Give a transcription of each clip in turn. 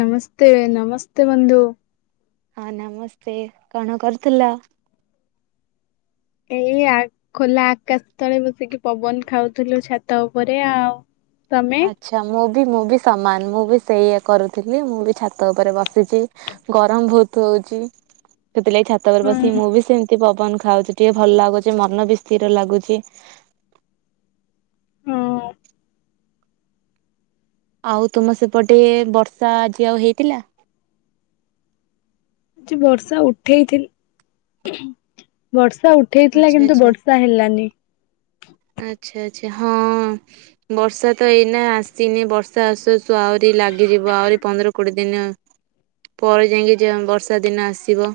ନମସ୍ତେ ନମସ୍ତେ ବନ୍ଧୁ ହଁ ନମସ୍ତେ କଣ କରୁଥିଲ? ଏଇ ଖୋଲା ଆକାଶ ତଳେ ବସିକି ପବନ ଖାଉଥିଲୁ ଛାତ ଉପରେ ଆଉ। ତମେ? ଆଛା ମୁଁ ମୁଁ ବି ସମାନ ମୁଁ ବି ସେଇୟା କରୁଥିଲି। ମୁଁ ବି ଛାତ ଉପରେ ବସିଛି ଗରମ ବହୁତ ହଉଛି। ସେଥିଲାଗି ଛାତ ଉପରେ ବସି ହୁଁ। ମୁଁ ବି ସେମିତି ପବି ପବନ ଖାଉଛି ଟିକେ ଭଲ ଲାଗୁଚି ମନ ବି ସ୍ଥିର ଲାଗୁଛି। ହଁ ଆଉ ତୁମ ସେପଟେ ବର୍ଷା ଆଜି ଆଉ ହେଇଥିଲା? ବର୍ଷା ଉଠେଇଥିଲା ବର୍ଷା ବର୍ଷା ଉଠେଇଥିଲା ଆଚ୍ଛା କିନ୍ତୁ ଆଚ୍ଛା ବର୍ଷା ହେଲାନି। ଆଛା ହଁ ବର୍ଷା ତ ଏଇନା ଆସିନି ବର୍ଷା ଆସୁ ଆହୁରି ଲାଗିଯିବ ଆହୁରି ପନ୍ଦର କୋଡ଼ିଏ ଦିନ ପରେ ଯାଇକି ବର୍ଷା ଦିନ ଆସିବ।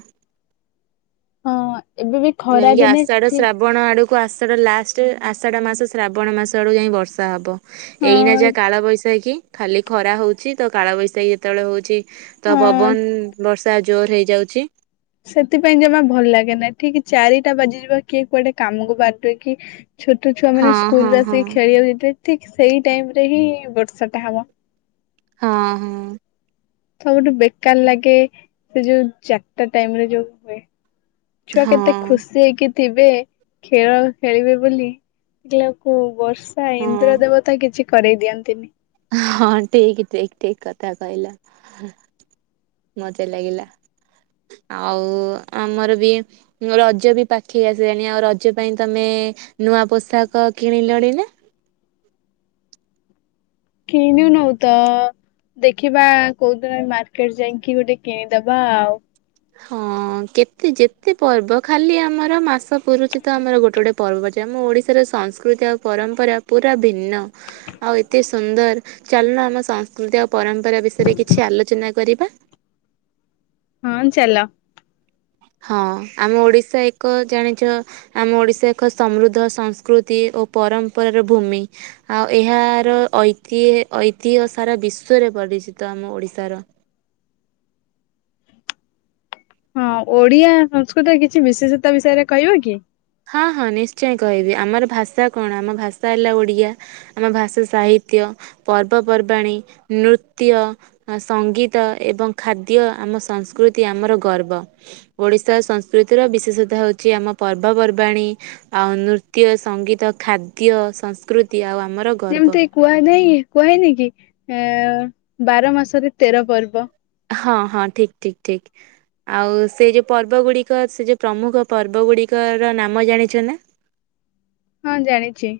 ହଁ ଏବେ ବି ଖରା ଯାଇକି ଦିନେ ଆଷାଢ଼ ଠିକ ଶ୍ରାବଣ ଆଡୁ କୁ ଆଷାଢ଼ ଲାଷ୍ଟ ଆଷାଢ଼ ମାସ ଶ୍ରାବଣ ମାସ ଆଡ଼କୁ ଯାଇ ବର୍ଷା ହେବ। ହଁ ଏଇନା ଯା କାଳ ବୈଶାଖି ଖାଲି ଖରା ହଉଛି ତ କାଳବୈଶାଖୀ ଯେତେବେଳେ ହଉଛି ତ ହଁ। ପବନ ବର୍ଷା ତା ଜୋରେ ହେଇଯାଉଛି ସେଥିପାଇଁ ଜମା ଭଲ ଲାଗେ ନାହିଁ ଠିକ ଚାରିଟା ବାଜିଯିବ କିଏ କୁଆଡେ କାମକୁ ବାରିବେ କି ଛୋଟ ଛୁଆ ମାନେ ହଁ ସ୍କୁଲ ହଁ ରେ ହଁ ଆସିକି ଖେଳିବାକୁ ଯେତେବେ ଠିକ ସେଇ ଟାଇମ ରେ ହିଁ ବର୍ଷା ଟା ହବ। ହଁ ହଁ ସବୁଠୁ ବେକାର ଲାଗେ ସେ ଯୋଉ ଚାରିଟା ଟାଇମରେ ଯୋଉ ହୁଏ ଛୁଆ ହଁ କେତେ ଖୁସି ହେଇକି ଥିବେ ଖେଳ ଖେଳିବେ ବୋଲି [unintelligible] ବର୍ଷ ସା ହଁ ଇନ୍ଦ୍ର ଦେବତା କିଛି କରିଦିଅନ୍ତିନି ହଁ ଠିକ ଠିକ ଠିକ କଥା କହିଲ ମଜା ଲାଗିଲା ଆଉ ଆମର ବି ରଜ ବି ପାଖେଇ ଆସିଲାଣି ଆଉ ରଜ ପାଇଁ ତମେ ନୂଆ ପୋଷାକ କିଣିଲଣି ନା? କିଣିନୁତ ଦେଖିବା କୋଉଦିନ ମାର୍କେଟ ଯାଇକି ଗୋଟେ କିଣିଦବା ଆଉ। ହଁ କେତେ ଯେତେ ପର୍ବ ଖାଲି ଆମର ମାସ ପୂରୁଛି ତ ଆମର ଗୋଟେ ଗୋଟେ ପର୍ବ ଅଛି। ଆମ ଓଡିଶାର ସଂସ୍କୃତି ଆଉ ପରମ୍ପରା ପୁରା ଭିନ୍ନ ଆଉ ଏତେ ସୁନ୍ଦର ଚାଲୁଣ ଆମ ସଂସ୍କୃତି ଆଉ ପରମ୍ପରା ବିଷୟରେ କିଛି ଆଲୋଚନା କରିବା। ହଁ ଚାଲ ହଁ ଆମ ଓଡିଶା ଏକ ଜାଣିଛ ଆମ ଓଡିଶା ଏକ ସମୃଦ୍ଧ ସଂସ୍କୃତି ଓ ପରମ୍ପରାର ଭୂମି ଆଉ ଏହାର ଐତିହ ଐତିହ୍ୟ ସାରା ବିଶ୍ଵରେ ପରିଚିତ ଆମ ଓଡିଶାର। ହଁ ଓଡିଆ ସଂସ୍କୃତି କିଛି ବିଶେଷତା ବିଷୟରେ କହିବ କି? ହଁ ହଁ ନିଶ୍ଚୟ କହିବି ଆମର ଭାଷା କଣ ଆମ ଭାଷା ହେଲା ଓଡ଼ିଆ ଆମ ଭାଷା ସାହିତ୍ୟ ପର୍ବପର୍ବାଣୀ ନୃତ୍ୟ ସଙ୍ଗୀତ ଏବଂ ଖାଦ୍ୟ ଆମ ସଂସ୍କୃତି ଆମର ଗର୍ବ ଓଡ଼ିଶା ସଂସ୍କୃତିର ବିଶେଷତା ହେଉଛି ଆମ ପର୍ବ ପର୍ବପର୍ବାଣୀ ଆଉ ନୃତ୍ୟ ସଙ୍ଗୀତ ଖାଦ୍ୟ ସଂସ୍କୃତି ଆଉ ଆ ଯେମିତି କୁହା ଯାଇ କୁହାହେଇନି କି ଆଁ ବାର ମାସରେ ତେର ପର୍ବ। ହଁ ହଁ ଠିକ ଠିକ ଠିକ ଆଉ ସେ ଯୋଉ ପର୍ବ ଗୁଡିକ ସେ ଯୋଉ ପ୍ରମୁଖ ପର୍ବ ଗୁଡିକର ନାମ ଜାଣିଛ ନା? ହଁ ଜାଣିଛି।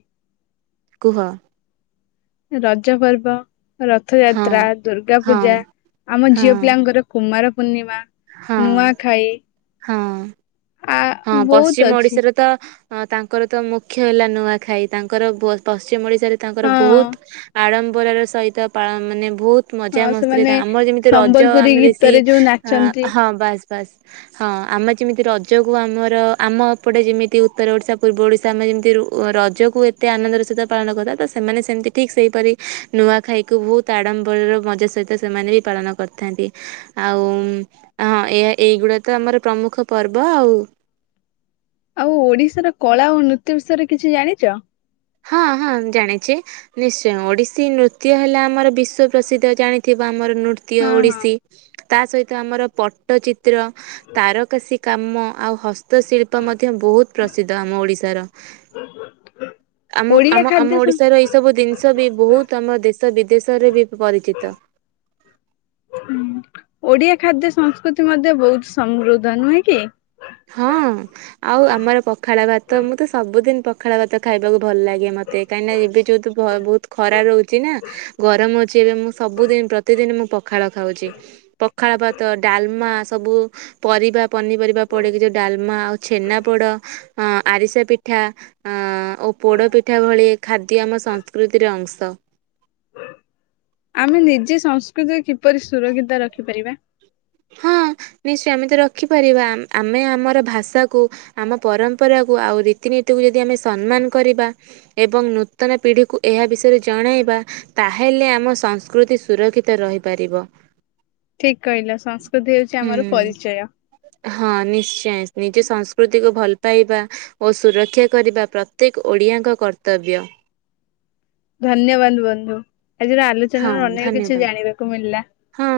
କୁହ ରଜ ପର୍ବ ହଁ ରଥଯାତ୍ରା, ଦୁର୍ଗା ହଁ ପୂଜା, ଆମ ହଁ ଝିଅ ପିଲାଙ୍କର କୁମାର ପୂର୍ଣିମା ହଁ ହଁ ଆ ହଁ ବହୁତ ପଶ୍ଚିମ ଅଛି ଓଡିଶାରେ ତ ହଁ ତାଙ୍କର ତ ମୁଖ୍ୟ ହେଲା ନୂଆଖାଇ ତାଙ୍କର ପ ପଶ୍ଚିମ ଓଡ଼ିଶା ରେ ତାଙ୍କର ହଁ ବହୁତ ଆଡ଼ମ୍ ବର ର ସହିତ ପା ମାନେ ବହୁତ ମଜା ହଁ ମସ୍ତିରେ ସେମାନେ ତ ଆମର ଯେମିତି ରଜ ସମ୍ବଲପୁରୀ ଆମେ ବେଶୀ ଗୀତରେ ଯୋଉ ଅ ନାଚନ୍ତି ହଁ ବାସ ବାସ୍ ହଁ ଆମେ ଯେମିତି ରଜ ରଜକୁ ଆମର ଆମ ଏପଟେ ଯେମିତି ଉତ୍ତର ଓଡ଼ିଶା ପୂର୍ବ ଓଡ଼ିଶା ଆମେ ଯେମିତି ରଜକୁ ଏତେ ଆନନ୍ଦର ସହିତ ପାଳନ କରିଥା ଉ ତ ସେମାନେ ସେମିତି ଠିକ୍ ସେହିପରି ନୂଆଖାଇକୁ ବହୁତ ଆଡ଼ମ୍ବର ର ମଜା ସହିତ ସେମାନେ ବି ପାଳନ କରିଥାନ୍ତି। ଆଉ ଉଁ ହଁ ଏ ଏଇଗୁଡ଼ା ତ ଆମର ପ୍ରମୁଖ ପର୍ବ। ବ ଆଉ ଆଉ ଓଡିଶାର କଳା ଓ ନୃତ୍ୟ ବିଷୟରେ କିଛି ଜାଣିଛ? ହଁ ହଁ ଜାଣିଛି ନିଶ୍ଚୟ ଓଡିଶୀ ନୃତ୍ୟ ହେଲା ଆମର ବିଶ୍ଵ ପ୍ରସିଦ୍ଧ ଜାଣିଥିବା ଆମର ନୃତ୍ୟ ହଁ ହଁ ଓଡ଼ିଶୀ। ତା ସହିତ ଆମର ପଟ୍ଟଚିତ୍ର ତାରକାସୀ କାମ ଆଉ ହସ୍ତଶିଳ୍ପ ମଧ୍ୟ ବହୁତ ପ୍ରସିଦ୍ଧ ଆମ ଓଡ଼ିଶାର। [inaudible] ଆମ ଓଡିଆ ଆମ ଆମ ଖାଦ୍ୟ ସଂସ୍ ଓଡିଶାର ଏଇ ସବୁ ଜିନିଷ ବି ବହୁତ ଆମ ଦେଶ ବିଦେଶରେ ବି ପରିଚିତ। ଓଡିଆ ଖାଦ୍ୟ ସଂସ୍କୃତି ମଧ୍ୟ ବହୁତ ସମୃଦ୍ଧ ନୁହେଁ କି? ହଁ ଆଉ ଆମର ପଖାଳ ଭାତ ମୁଁ ତ ସବୁଦିନ ପଖାଳ ଭାତ ଖାଇବାକୁ ଭଲ ଲାଗେ ମତେ କାହିଁକିନା ଏବେ ଯେତୁ ବହୁତ ଖରା ରହୁଛି ନା ଗରମ ହଉଛି ଏବେ ମୁଁ ସବୁଦିନ ପ୍ରତିଦିନ ମୁଁ ପଖାଳ ଖାଉଛି। ପଖାଳ ଭାତ ଡାଲମା ସବୁ ପରିବା ପନିପରିବା ପଡ଼ିକି ଯୋଉ ଡାଲମା ଆଉ ଛେନା ପୋଡ଼ ଆରିସା ପିଠା ଆ ଓ ପୋଡ଼ ପିଠା ଭଳି ଖାଦ୍ୟ ଆମ ସଂସ୍କୃତିର ଅଂଶ। ଆମେ ନିଜେ ସଂସ୍କୃତି କିପରି ସୁରକ୍ଷିତ ରଖିପାରିବା? ହଁ ନିଶ୍ଚୟ ଆମେ ତ ରଖିପାରିବା ଆମେ ଆମର ଭାଷାକୁ ଆମ ପରମ୍ପରାକୁ ଆଉ ରୀତିନୀତିକୁ ଯଦି ଆମେ ସମ୍ମାନ କରିବା ଏବଂ ନୂତନ ପିଢ଼ିକୁ ଏହା ବିଷୟରେ ଜଣାଇବା ତାହେଲେ ଆମ ସଂସ୍କୃତି ସୁରକ୍ଷିତ ରହିପାରିବ । ଠିକ କହିଲ। ସଂସ୍କୃତି ହେଉଚି ଆମର ପରିଚୟ । ହଁ ନିଶ୍ଚୟ ନିଜ ସଂସ୍କୃତିକୁ ଭଲ ପାଇବା ଓ ସୁରକ୍ଷା କରିବା ପ୍ରତ୍ୟେକ ଓଡ଼ିଆଙ୍କ କର୍ତ୍ତବ୍ୟ । ଧନ୍ୟବାଦ ବନ୍ଧୁ । ହଁ ଧନ୍ୟବାଦ। ମିଳିଲା ହଁ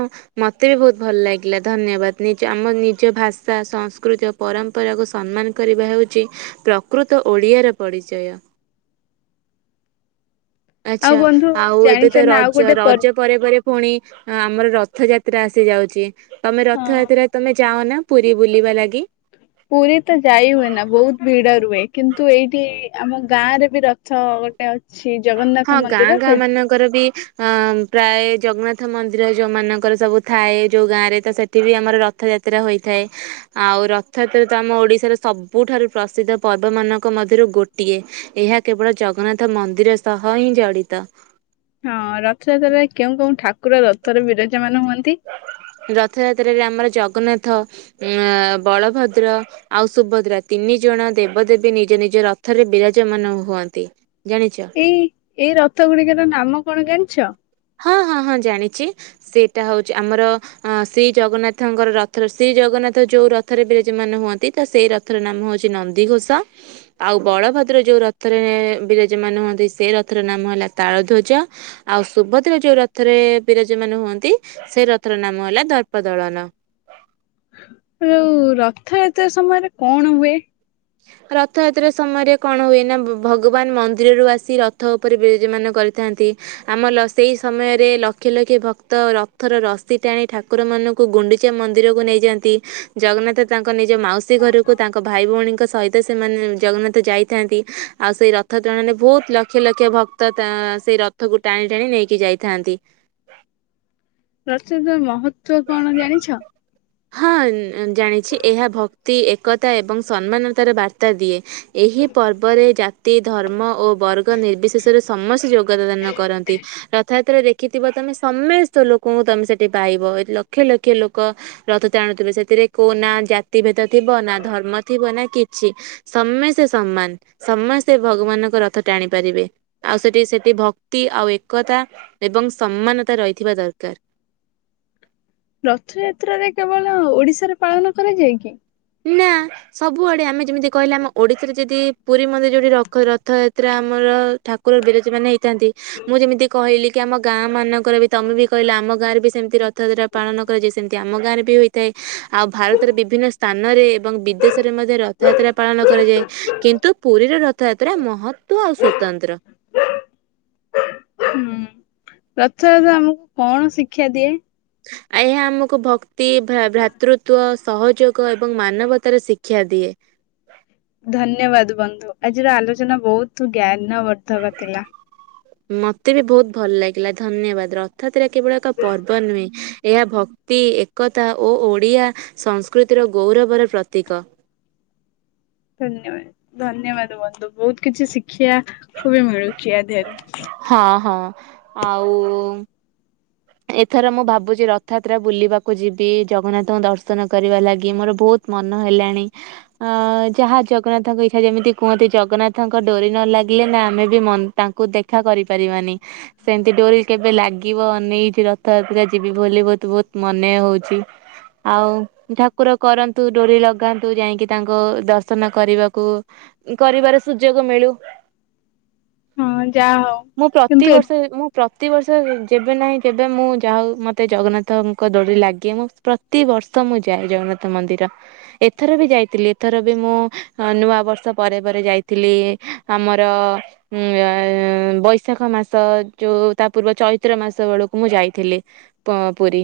ମତେ ବି ବହୁତ ଭଲ ଲାଗି ଗିଲା ଧନ୍ୟବାଦ। ନିଜ ଆମ ନିଜ ଭାଷା ସସ୍କୃତି ଓ ପରମ୍ପରାକୁ ସମ୍ମାନ କରିବା ହେଉଛି ପ୍ରକୃତ ଓଡ଼ିଆର ପରିଚୟ । ଆଉ ବନ୍ଧୁ ଜାଣିଛ? ତ ନା ଆଉ ରଜ ଗୋଟେ ପର୍ବ ରଜ ପରେ ପରେ ପୁଣି ଆମର ରଥଯାତ୍ରା ଆସି ଯାଉଚି। ତମେ ହଁ ରଥଯାତ୍ରାରେ ତମେ ଯାଅ ନା? ପୁରୀ ବୁଲିବା ଲାଗି । ପୁରୀ ତ ଯାଇ ହୁଏ ନା ବହୁତ ଭିଡ ରୁହେ କିନ୍ତୁ ଏଇଠି ଆମ ଗାଁରେ ବି ରଥ ଗୋଟେ ଅ ହଁ ଗାଁ ଗାଁ ମାନଙ୍କର ବି ଅ ପ୍ରାୟ ଜଗନ୍ନାଥ ମନ୍ଦିର ଯଉଁମାନଙ୍କର ସବୁ ଥାଏ ଯଉଁ ଗାଁରେ ତ ସେଠି ବି ଆମର ରଥଯାତ୍ରା ହୋଇଥାଏ ଆଉ ରଥଯାତ୍ରା ତ ଆମ ଓଡ଼ିଶାର ସବୁଠାରୁ ପ୍ରସିଦ୍ଧ ପର୍ବ ମାନଙ୍କ ମଧ୍ୟରୁ ଗୋଟିଏ। ଏହା କେବଳ ଜଗନ୍ନାଥ ମନ୍ଦିର ସହ ହଁ ଜଡିତ। ହଁ ରଥଯାତ୍ରାରେ କେଉଁ କେଉଁ ଠାକ ର ରଥରେ ବିରାଜ ମାନ ହୁଅନ୍ତି। ରଥଯାତ୍ରରେ ଆମର ଜଗନ୍ନାଥ ଜଗନ୍ନାଥ ଉ ବଳଭଦ୍ର ଆଉ ସୁଭଦ୍ରା ତିନି ଜଣ ଦେବଦେବୀ ନିଜ ନିଜ ରଥରେ ବିରାଜମାନ ହୁଅନ୍ତି। ଜାଣିଛ ଏଇ ଏଇ ରଥ ଗୁଡିକର ନାମ କଣ ଜାଣିଚ? ହଁ ହଁ ହଁ ଜାଣିଚି। ସେଇଟା ହଉଚି ଆମର ଶ୍ରୀ ଜଗନ୍ନାଥଙ୍କର ରଥର ଶ୍ରୀ ଜଗନ୍ନାଥ ଯୋଉ ରଥରେ ବିରାଜ ମାନ ହୁଅନ୍ତି ତ ସେଇ ରଥର ନାମ ହଉଛି ନନ୍ଦିଘୋଷ। ଆଉ ବଳଭଦ୍ର ଯୋଉ ରଥରେ ବିରାଜ ମାନ ହୁଅନ୍ତି ସେ ରଥର ନାମ ହେଲା ତାଳ ଧ୍ୱଜ ଆଉ ସୁଭଦ୍ର ଯୋଉ ରଥରେ ବିରାଜ ମାନ ହୁଅନ୍ତି ସେଇ ରଥର ନାମ ହେଲା ଦର୍ପ ଦଳନ। ରଉ ରଥଯାତ୍ରା ସମୟରେ କଣ ହୁଏ? ରଥଯାତ୍ରା ସମୟରେ କଣ ହୁଏ ନା ଭ- ଭଗବାନ ମନ୍ଦିରରୁ ଆସି ରଥ ଉପରେ ବିରଜମାନ କରିଥାନ୍ତି। ଆମର ସେଇ ସମୟରେ ଲକ୍ଷ ଲକ୍ଷ ଭକ୍ତ ରଥର ରସି ଟାଣି ଠାକୁରମାନଙ୍କୁ ଗୁଣ୍ଡିଚା ମନ୍ଦିରକୁ ନେଇଯାଆନ୍ତି। ଜଗନ୍ନାଥ ତାଙ୍କ ନିଜ ମାଉସୀ ଘରକୁ ତାଙ୍କ ଭାଇ ଭଉଣୀଙ୍କ ସହିତ ସେମାନେ ଜଗନ୍ନାଥ ଯାଇଥାନ୍ତି ଆଉ ସେଇ ରଥ ତୁଳନାରେ ବହୁତ ଲକ୍ଷ ଲକ୍ଷ ଭକ୍ତ ତା ସେଇ ରଥକୁ ଟାଣି ଟାଣି ନେଇକି ଯାଇଥାନ୍ତି। ରଥତ ମହତ୍ୱ କଣ ଜାଣିଛ? ହଁ ଜାଣିଛି ଏହା ଭକ୍ତି ଏକତା ଏବଂ ସମ୍ମାନତାର ବାର୍ତ୍ତା ଦିଏ। ଏହି ପର୍ବରେ ଜାତି ଧର୍ମ ଓ ବର୍ଗ ନିର୍ବିଶେଷରେ ସମସ୍ତେ ଯୋଗଦାନ କରନ୍ତି। ରଥଯାତ୍ରା ଦେଖିଥିବ ତମେ ସମସ୍ତ ଲୋକଙ୍କୁ ତମେ ସେଠି ପାଇବ। ଲକ୍ଷେ ଲକ୍ଷେ ଲୋକ ରଥ ଟାଣୁଥିବେ, ସେଥିରେ କୋ ନା ଜାତି ଭେଦ ଥିବ ନା ଧର୍ମ ଥିବ ନା କିଛି ସମସ୍ତେ ସମ୍ମାନ। ସମସ୍ତେ ଭଗବାନଙ୍କ ରଥ ଟାଣି ପାରିବେ। ଆଉ ସେଠି ସେଠି ଭକ୍ତି ଆଉ ଏକତା ଏବଂ ସମାନତା ରହିଥିବା ଦରକାର। ରଥଯାତ୍ରାରେ କେବଳ ଓଡିଶାରେ ପାଳନ କରାଯାଇଏ କି? ନା ସବୁଆଡ଼େ ଆମେ ଯେମିତି କହିଲେ ଆମ ଓଡ଼ିଶାରେ ଯଦି ପୁରୀ ମନ୍ଦିରରେ ଯଉଁଠି ର ରଥଯାତ୍ରା ଆମର ଠାକୁର ବିରାଜ ମାନ ହେଇଥାନ୍ତି ମୁଁ ଯେମିତି କହିଲି କି ଆମ ଗାଁ ମାନଙ୍କର ବି ତମେ ବି କହିଲା ଆମ ଗାଁରେ ବି ସେମିତି ରଥଯାତ୍ରା ପାଳନ କରାଯାଏ ସେମିତି ଆମ ଗାଁରେ ବି ହୋଇଥାଏ ଆଉ ଭାରତର ବିଭିନ୍ନ ସ୍ଥାନରେ ଏବଂ ବିଦେଶରେ ମଧ୍ୟ ରଥଯାତ୍ରା ପାଳନ କରାଯାଏ କିନ୍ତୁ ପୁରୀର ରଥଯାତ୍ରା ମହତ୍ୱ ଆଉ ସ୍ୱତନ୍ତ୍ର। ହୁଁ ରଥଯାତ୍ରା ଆମକୁ କଣ ଶିକ୍ଷା ଦିଏ? ଆହ୍ୟା ଆମକୁ ଭକ୍ତି, ଭ୍ରା- ଭ୍ରାତୃତ୍ୱ, ସହଯୋଗ ଏବଂ ମାନବତାର ଶିକ୍ଷା ଦିଏ। ଧନ୍ୟବାଦ ବନ୍ଧୁ। ଆଜିର ଆଲୋଚନା ବହୁତ ଜ୍ଞାନ ବର୍ଦ୍ଧକ ଥିଲା। ମତେ ବି ବହୁତ ଭଲ ଲାଗିଲା ଧନ୍ୟବାଦ। ରଥଯା ତ୍ରା କେବଳ ଏକ ପର୍ବ ନୁହେଁ। ଏହା ଭକ୍ତି ଏକତା ଓ ଓଡ଼ିଆ ସଂସ୍କୃତିର ଗୌରବର ପ୍ରତୀକ। ଧନ୍ୟବାଦ ଧନ୍ୟବାଦ ବନ୍ଧୁ। ବହୁତ କିଛି ଶି୍ଖିବାକୁ ବି ମିଳୁଛି ଆଧିଅରୁ। ହଁ ହଁ। ଆଉ। ଏଥର ମୁଁ ଭାବୁଚି ରଥା ଯାତ୍ରା ବୁଲିବାକୁ ଯିବି ଜଗନ୍ନାଥଙ୍କ ଦର୍ଶନ କରିବା ଲାଗି ମୋର ବହୁତ ମନ ହେଲାଣି ଅ ଯାହା ଜଗନ୍ନାଥଙ୍କ ଇଚ୍ଛା ଯେମିତି କୁହନ୍ତି ଜଗନ୍ନାଥଙ୍କ ଡୋରି ନ ଲାଗିଲେ ନା ଆମେ ବି ତାଙ୍କୁ ଦେଖା କରିପାରିବାନି ସେମିତି ଡୋରି କେବେ ଲାଗିବ ନେଇ ରଥଯାତ୍ରା ଯିବି ବୋଲି ବହୁତ ବହୁତ ମନେ ହଉଚି ଆଉ ଠାକୁର କରନ୍ତୁ ଡୋରି ଲଗାନ୍ତୁ ଯାଇକି ତାଙ୍କ ଦର୍ଶନ କରିବାକୁ କରିବାର ସୁଯୋଗ ମିଳୁ। ହଁ ଯାହା ହଉ ମୁଁ କିନ୍ତୁ ଏ ପ୍ରତିିବର୍ଷ ମୁଁ ପ୍ର ତି ବର୍ଷ ଯବେ ନାହିଁ କେବେ ମୁଁ ଯା ହଉ ମତେ ଜଗନ୍ନାଥଙ୍କ ଡୋରି ଲାଗେ ମୁଁ ପ୍ରତିିବର୍ଷ ମୁଁ ଯାଏ ଜଗନ୍ନାଥ ମନ୍ଦିର ଏଥର ବି ଯାଇଥିଲି ଏଥର ବି ମୁଁ ନୂଆ ବର୍ଷ ପରେ ପରେ ଯାଇଥିଲି ଆମର ଉ ବୈଶାଖ ମାସ ଯୋଉ ତା ପୂର୍ବ ଚୈତ୍ର ମାସ ବେଳ କୁ ମୁଁ ଯାଇଥିଲି ତ ପୁରୀ।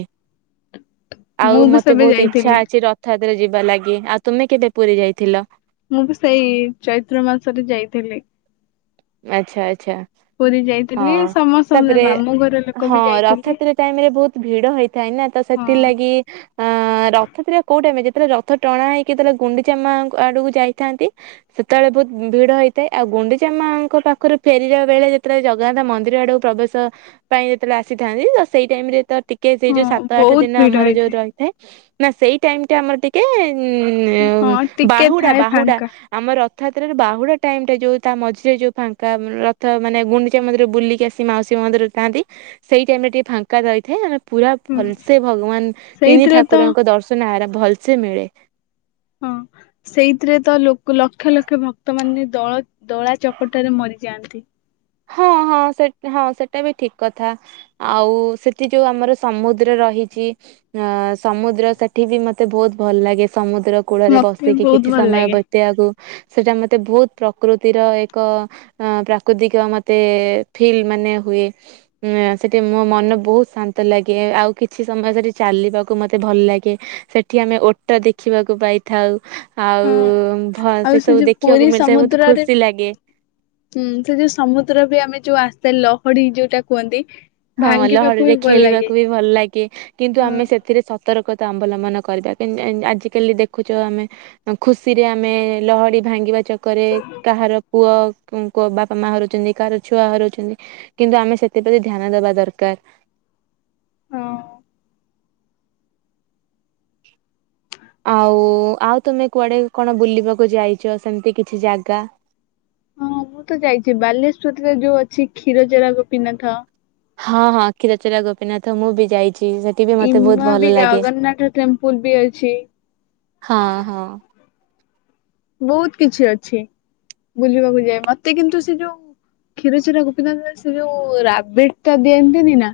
ମୁଁ ଆଉ ବି ମତେ ସେବେ ବହୁତ ଇଚ୍ଛା ଯାଇଥିଲି ଅଛି ରଥଯାତ୍ରା ଯି ଲାଗି ଆଉ ତୁମେ କେବେ ପୁରୀ ଯାଇଥିଲ। ମୁଁ ବି ସେଇ ଚୈତ୍ର ମାସରେ ଯାଇଥିଲି ଆଚ୍ଛା ଆଚ୍ଛା ପୁରୀ ଯାଇଥିଲି ହଁ ସମସ୍ତ ତାପରେ ମାମୁ ଘର ଲୋକ। ହଁ ବି ଯାଇଥିଲେ ରଥଯାତ୍ରା ଟାଇମ ରେ ବହୁତ ଭିଡ ହେଇଥାଏ ନା ତ ହଁ। ସେଥିଲାଗି ଅ ରଥଯାତ୍ରା କୋଉଟାଇମ ଯେ ପୁରା ରଥ ଟଣା ହେଇକି ଯେତେବେଳେ ଗୁଣ୍ଡିଚାମା ଆଡକୁ ଯାଇଥାନ୍ତି ସେତେବେଳେ ବହୁତ ଭିଡ ହେଇଥାଏ ଆଉ ଗୁଣ୍ଡିଚାମା ଙ୍କ ପାଖରୁ ଫେରିଲା ବେଳେ ଯେତେବେଳେ ଜଗନ୍ନାଥ ମନ୍ଦିର ଆଡକୁ ପ୍ରବେଶ ପାଇଁ ସେତେଳେ ଆସିଥାନ୍ତି ତ ସେଇ ଟାଇମ ରେ ତ ଟିକେ ସେଇ ଯୋଉ ହଁ ସାତ ଆଠ ବହୁତ ଦିନ ଭିଡ ଆମର ଯୋଉ ହେଇଥାଏ ରହିଥାଏ। ନା ସେଇ ଟାଇମ ଟା ଆମର ଟିକେ ହଁ ଉ ଟିକେ ବାହୁଡା ଥାଏ ବାହୁଡା ଫାଙ୍କା। ଆମର ରଥଯାତ୍ରା ରେ ବାହୁଡ଼ା ଟାଇମ୍ ଟା ଯଉ ତା ମଝିରେ ଯୋଉ ଫାଙ୍କା ରଥ ମାନେ ଗୁଣ୍ଡିଚା ମନ୍ଦିର ବୁଲିକି ଆସି ମାଉସୀ ମା ମନ୍ଦିର ଥାନ୍ତି। ସେଇ ଟାଇମ ରେ ଟିକେ ଫାଙ୍କା ରଇଥାଏ। ପୁରା ହୁଁ ଭଲସେ ଭଗବାନ ତିନି ସେଇଥିରେ ତ ଠାକୁରଙ୍କ ଦର୍ଶନ ଆର ଭଲସେ ମିଳେ। ହଁ ସେଇଥିରେ ତ ଲୋକ ଲ ଲକ୍ଷ ଲକ୍ଷ ଭକ୍ତମାନେ ଦଳ ଦଳା ଚକଟରେ ମରିଯାଆନ୍ତି। ହଁ ହଁ ସେ ହଁ ସେଟା ବି ଠିକ କଥା ଆଉ ସେଠି ଯୋଉ ଆମର ସମୁଦ୍ର ରହିଛି ଅ ସମୁଦ୍ର ସେଠି ବି ମତେ ବହୁତ ଭଲ ଲାଗେ। ସମୁଦ୍ର କୂଳରେ ମତେ ବସିକି ବହୁତ କିଛି ଭଲ ସମୟ ଲାଗେ ବିତେଇବାକୁ। ସେଟା ମତେ ବହୁତ ପ୍ରକୃତିର ଏକ ଅ ପ୍ରାକୃତିକ ମ ମତେ ଫିଲ୍ ମାନେ ହୁଏ ସେଠି ମୋ ମନ ବହୁତ ଶାନ୍ତ ଲାଗେ ଆଉ କିଛି ସମୟ ସେଠି ଚାଲିବାକୁ ମତେ ଭଲ ଲାଗେ ସେଠି ଆମେ ଓଟ ଦେଖିବାକୁ ପାଇଥାଉ। ହଁ ଆଉ ଭ ଆଉ ସେ ସବୁ ଯୋଉ ଦେଖିବାକୁ ପୁରୀ ମିଳିଥାଏ ବହୁତ ସମୁଦ୍ରରେ ଖୁସି ଲାଗେ। ହୁଁ ସେ ଯୋଉ ସମୁଦ୍ର ଆମେ ଯୋଉ ଆସେ ଲହଡି ଯୋଉଟା କୁହନ୍ତି। ହଁ ଭାଙ୍ଗିବାକୁ ଲହଡି ବି ରେ ଭଲ ଲାଗେ ଖେଳିବାକୁ ବି ଭଲ ଲାଗେ କିନ୍ତୁ ହଁ ଆମେ ସେଥିରେ ସତର୍କ। ତା ଅବଲମ୍ବନ କରିବା ଆଜିକାଲି ଦେଖୁଚ ଆମେ ଖୁସିରେ ଆମେ ଲହଡି ଭାଙ୍ଗିବା ଚକରେ କାହାର ପୁଅ ବାପା ମା ହରଉଛନ୍ତି କାହାର ଛୁଆ ହରଉଛନ୍ତି କିନ୍ତୁ ଆମେ ସେଥିପତି ଧ୍ୟାନ ଦବା ଦରକାର। ହଁ। ଆଉ ଆଉ ତମେ କୁଆଡେ କଣ ବୁଲିବାକୁ ଯାଇଚ ସେମିତି କିଛି ଜାଗା? ହଁ ମୁଁ ତ ଯାଇଛି ବାଲେଶ୍ଵରରେ ଯୋଉ ଅଛି କ୍ଷୀରଚରା ଗୋପୀନାଥ। ହଁ ହଁ କ୍ଷୀରଚରା ଗୋପୀନାଥ ମୁଁ ବି ଯାଇ ଇମା ବି ଜଗନ୍ନାଥ ଟେମ୍ପୁଲ ବି ଅଛି। ହଁ ହଁ ବହୁତ କିଛି ଅଛି ବୁଲିବାକୁ ଯାଏ ମତେ କିନ୍ତୁ ସେ ଯୋଉ କ୍ଷୀରଚୋରା ଗୋପିନାଥ ସେ ଯୋଉ ରବିଡିଟା ଦିଅନ୍ତିନି ନା।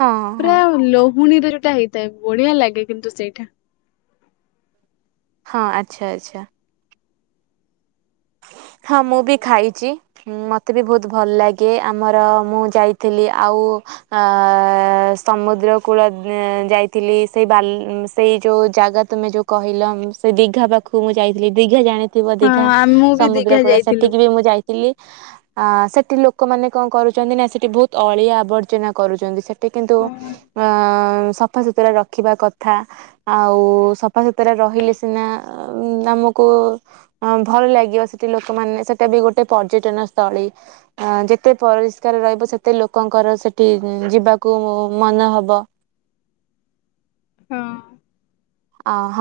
ହଁ ହଁ ପୂରା ଲୋକ ପୁଣିରେ ଯଉଟା ହେଇଥାଏ ବଢିଆ ଲାଗେ କିନ୍ତୁ ସେଇଟା। ହଁ ଆଚ୍ଛା ଆଚ୍ଛା। ହଁ ମୁଁ ବି ଖାଇଚି। ମତେ ବି ବହୁତ ଭଲ ଲାଗେ ଆମର ମୁଁ ଯାଇଥିଲି ଆଉ ଅ ସମୁଦ୍ର କୂଳ ଯାଇଥିଲି। ସେଇ ବାଲି ସେଇ ଯୋଉ ଜାଗା ତମେ ଯୋଉ କହିଲ ସେ ଦିଘା ପାଖକୁ ମୁଁ ଯାଇଥିଲି ଦିଘା ଜାଣିି ଥିବ ହଁ ଦୀଘା। ଆ ମୁଁ ବି ସମୁଦ୍ର ଦିଘା କୂଳ ଯାଇଥିଲୁ। ସେଠିକି ବି ମୁଁ ଯାଇଥିଲି। ଆ ସେଠି ଲୋକମାନେ କଣ କରୁଚନ୍ତି ନା ସେଠି ବହୁତ ଅଳିଆ ଆବର୍ଜନା କରୁଚନ୍ତି ସେଠି କିନ୍ତୁ ଅ ସଫା ସୁୁତୁରା ରଖିବା କଥା ଆଉ ସଫା ସୁତୁରା ରହିଲେ ସିନା ଆମକୁ ଅ ଭଲ ଲାଗିବ। ସେଠି ଲୋକମାନେ ସେଟା ବି ଗୋଟେ ପର୍ଯ୍ୟଟନ ସ୍ଥଳୀ। ଅ ଯେତେ ପରିଷ୍କାର ରହିବ ସେତେ ଲୋକଙ୍କର ସେଠି ଯିବାକୁ ମନ ହବ। ହଁ। ଅ ହ